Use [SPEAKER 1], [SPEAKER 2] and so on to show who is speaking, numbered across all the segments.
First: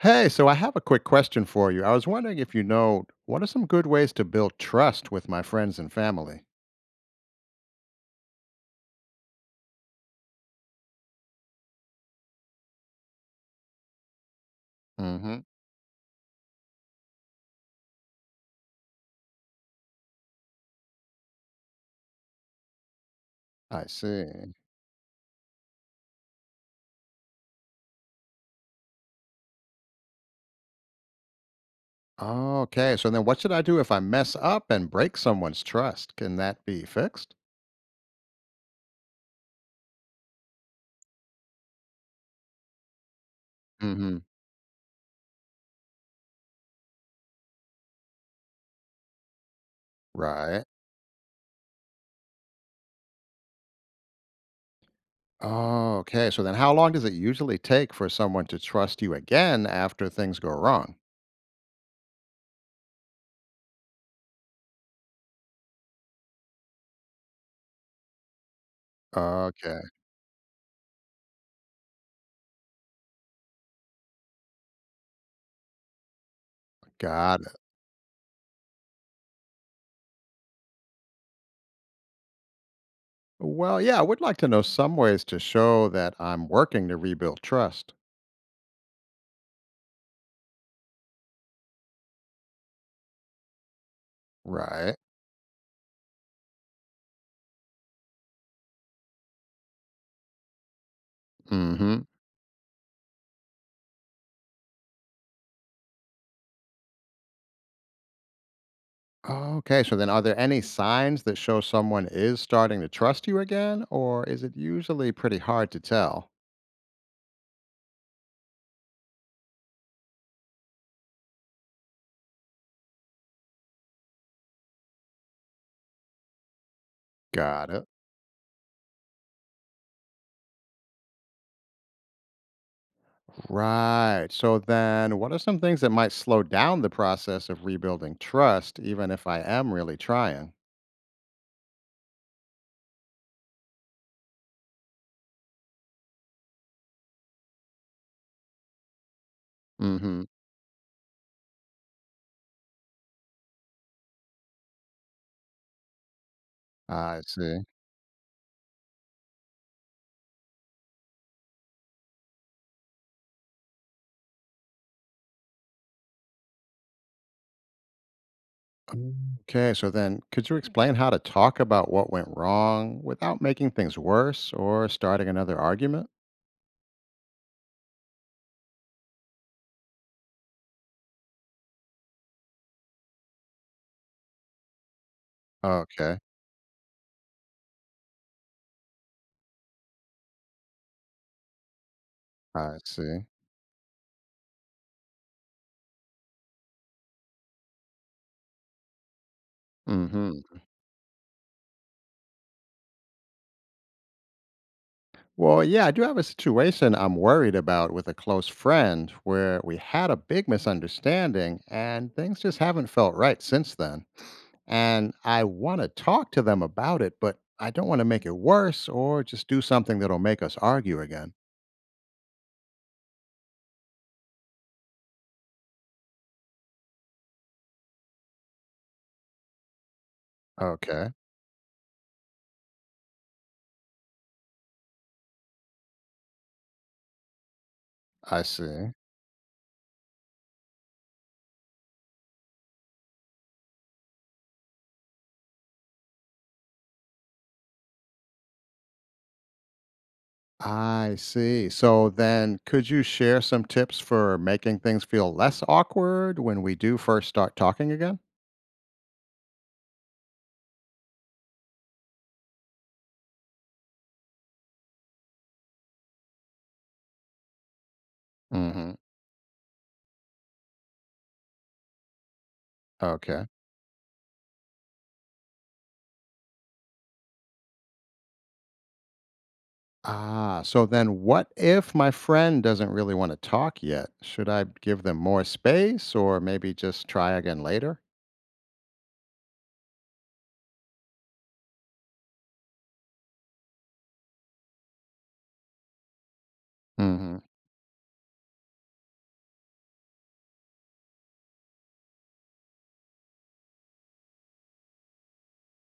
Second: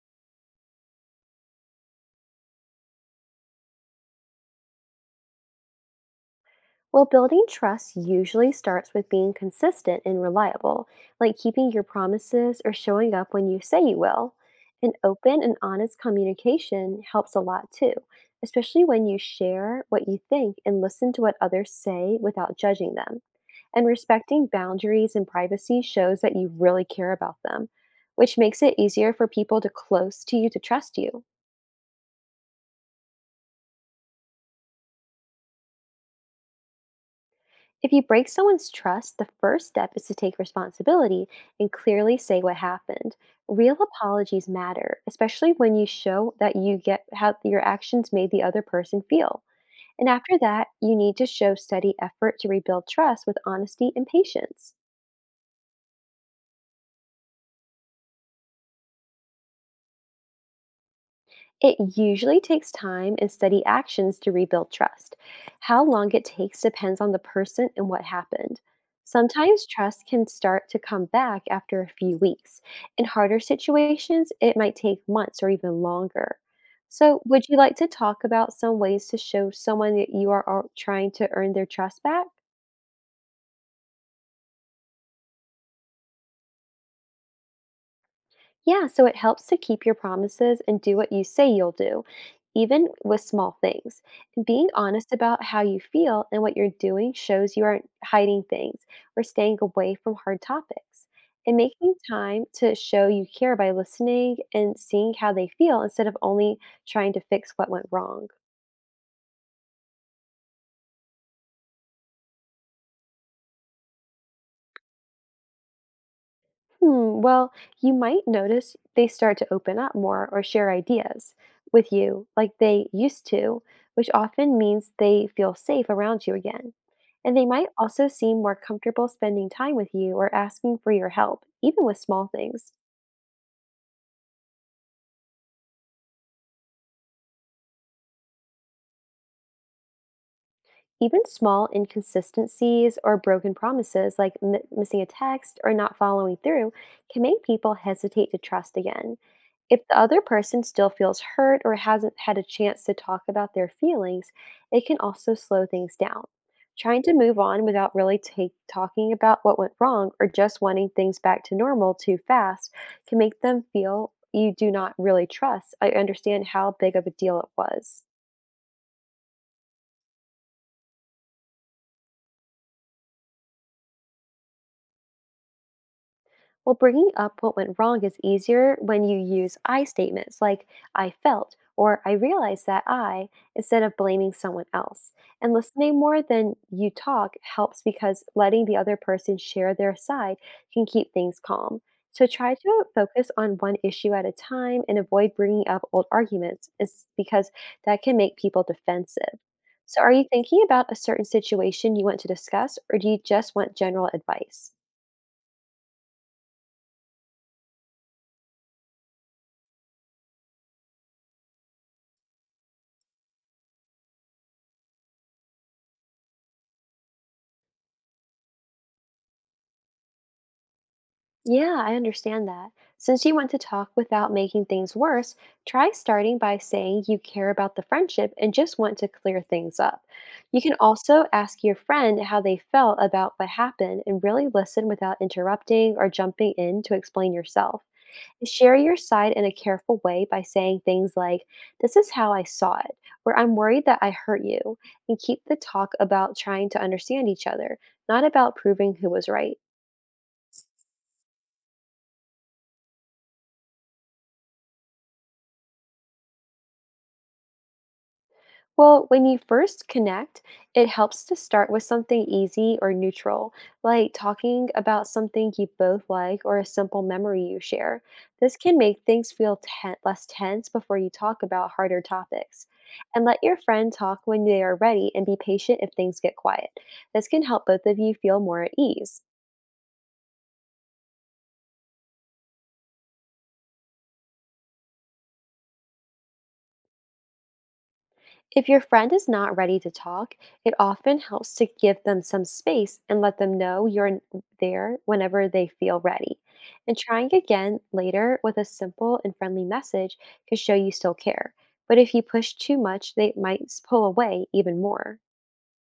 [SPEAKER 1] Hey, so I have a quick question for you. I was wondering if you know what are some good ways to build trust with my friends and family?
[SPEAKER 2] Well, building trust usually starts with being consistent and reliable, like keeping your promises or showing up when you say you will. And open
[SPEAKER 1] Hmm.
[SPEAKER 2] and honest communication helps a lot too, especially when you share what you think and listen to what others say without judging them.
[SPEAKER 1] I
[SPEAKER 2] And respecting
[SPEAKER 1] see.
[SPEAKER 2] boundaries and privacy shows that you really care about them, which makes it easier for people to close to you to trust you.
[SPEAKER 1] Okay, so then what should I do if I mess up and break someone's trust? Can that be fixed?
[SPEAKER 2] If you break someone's trust, the first step is to take responsibility and clearly say what happened. Real
[SPEAKER 1] Hmm.
[SPEAKER 2] apologies matter, especially when you show that you get how your actions made the other person feel. And after
[SPEAKER 1] Right.
[SPEAKER 2] that, you need to show steady effort to rebuild trust with honesty and patience.
[SPEAKER 1] Okay, so then how long does it usually take for someone to trust you again after things go wrong?
[SPEAKER 2] It usually takes time and steady actions to rebuild trust. How long it takes depends on the person and what happened. Sometimes
[SPEAKER 1] Okay,
[SPEAKER 2] trust can start to come back after a few weeks. In harder situations, it might take months or even longer. So,
[SPEAKER 1] got
[SPEAKER 2] would
[SPEAKER 1] it.
[SPEAKER 2] you like to talk about some ways to show someone that you are trying to earn their trust back?
[SPEAKER 1] Well, yeah, I would like to know some ways to show that I'm working to rebuild trust.
[SPEAKER 2] Yeah, so it helps to keep your promises and do what you say you'll do, even with small things. Being
[SPEAKER 1] Right.
[SPEAKER 2] honest about how you feel and what you're doing shows you aren't hiding things or staying away from hard topics. And making
[SPEAKER 1] Hmm.
[SPEAKER 2] time to show you care by listening and seeing how they feel instead of only trying to fix what went wrong.
[SPEAKER 1] Okay, so then are there any signs that show someone is starting to trust you again, or is it usually pretty hard to tell?
[SPEAKER 2] Well, you might notice they start to open up more or share ideas with you like they used to, which often means they feel safe around you again. And they
[SPEAKER 1] Got
[SPEAKER 2] might
[SPEAKER 1] it.
[SPEAKER 2] also seem more comfortable spending time with you or asking for your help, even with small things.
[SPEAKER 1] Right. So then, what are some things that might slow down the process of rebuilding trust, even if I am really trying?
[SPEAKER 2] Even small inconsistencies or broken promises, like missing a text or not following through, can make people hesitate to trust again. If
[SPEAKER 1] Mm
[SPEAKER 2] the other
[SPEAKER 1] hmm.
[SPEAKER 2] person still feels hurt or hasn't had a chance to talk about their feelings, it can also slow things down. Trying to
[SPEAKER 1] I
[SPEAKER 2] move
[SPEAKER 1] see.
[SPEAKER 2] on without talking about what went wrong or just wanting things back to normal too fast can make them feel you do not really trust. I understand how big of a deal it was.
[SPEAKER 1] Okay, so then could you explain how to talk about what went wrong without making things worse or starting another argument?
[SPEAKER 2] Well, bringing up what went wrong is easier when you use I statements like I felt or I realized that I, instead of blaming someone else. And listening
[SPEAKER 1] Okay,
[SPEAKER 2] more than you talk helps, because letting the other person share their side can keep things calm. So try
[SPEAKER 1] I
[SPEAKER 2] to
[SPEAKER 1] see.
[SPEAKER 2] focus on one issue at a time and avoid bringing up old arguments, is because that can make people defensive. So
[SPEAKER 1] Mm
[SPEAKER 2] are you
[SPEAKER 1] hmm.
[SPEAKER 2] thinking about a certain situation you want to discuss, or do you just want general advice?
[SPEAKER 1] Well, yeah, I do have a situation I'm worried about with a close friend where we had a big misunderstanding and things just haven't felt right since then. And I want to talk to them about it, but I don't want to make it worse or just do something that'll make us argue again.
[SPEAKER 2] Yeah, I understand that. Since you want to talk without making things worse, try starting by saying you care about the friendship and just want to clear things up. You can
[SPEAKER 1] Okay,
[SPEAKER 2] also ask your friend how they felt about what happened and really listen without interrupting or jumping in to explain yourself.
[SPEAKER 1] I
[SPEAKER 2] And share
[SPEAKER 1] see.
[SPEAKER 2] your side in a careful way by saying things like, "This is how I saw it," or "I'm worried that I hurt you," and keep the talk about trying to understand each other, not about proving who was right.
[SPEAKER 1] I see. So then, could you share some tips for making things feel less awkward when we do first start talking again?
[SPEAKER 2] Well, when you first connect, it helps to start with something easy or neutral, like talking about something you both like or a simple memory you share. This can
[SPEAKER 1] Hmm.
[SPEAKER 2] make things feel less tense before you talk about harder topics. And let
[SPEAKER 1] Okay.
[SPEAKER 2] your friend talk when they are ready and be patient if things get quiet. This can help both of you feel more at ease.
[SPEAKER 1] Ah, so then what if my friend doesn't really want to talk yet? Should I give them more space or maybe just try again later?
[SPEAKER 2] If your friend is not ready to talk, it often helps to give them some space and let them know there whenever they feel ready. And trying
[SPEAKER 1] Hmm.
[SPEAKER 2] again later with a simple and friendly message can show you still care. But if you push too much, they might pull away even more.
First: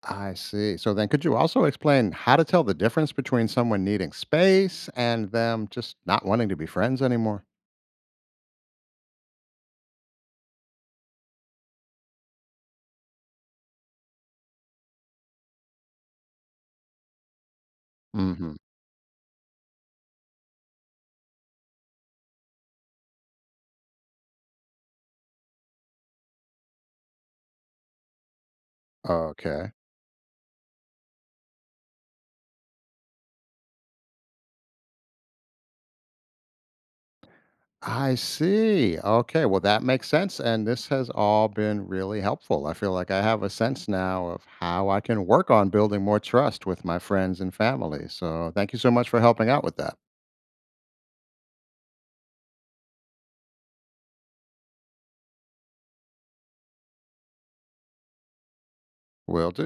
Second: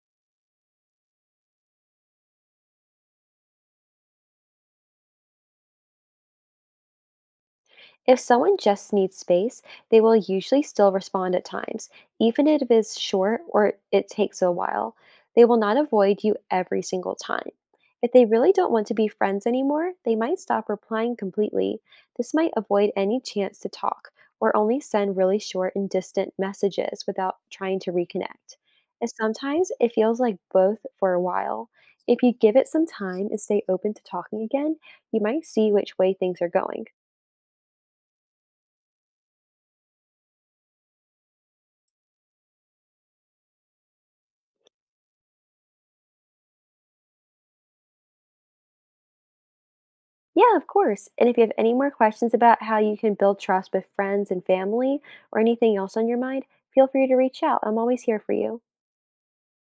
[SPEAKER 1] I see. So then could you also explain how to tell the difference between someone needing space and them just not wanting to be friends anymore?
[SPEAKER 2] If someone just needs space, they will usually still respond at times, even if it is short or it takes a while. They will not avoid you every single time. If they
[SPEAKER 1] Hmm.
[SPEAKER 2] really don't want to be friends anymore, they might stop replying completely. This might avoid any chance to talk or only send really short and distant messages without trying to reconnect. And
[SPEAKER 1] Okay.
[SPEAKER 2] sometimes it feels like both for a while. If you give it some time and stay open to talking again, you might see which way things are going.
[SPEAKER 1] I see. Okay. Well, that makes sense. And this has all been really helpful. I feel like I have a sense now of how I can work on building more trust with my friends and family. So thank you so much for helping out with that.
[SPEAKER 2] Yeah, of course. And if you have any more questions about how you can build trust with friends and family or anything else on your mind, feel free to reach out. I'm always here for you.
[SPEAKER 1] Will do.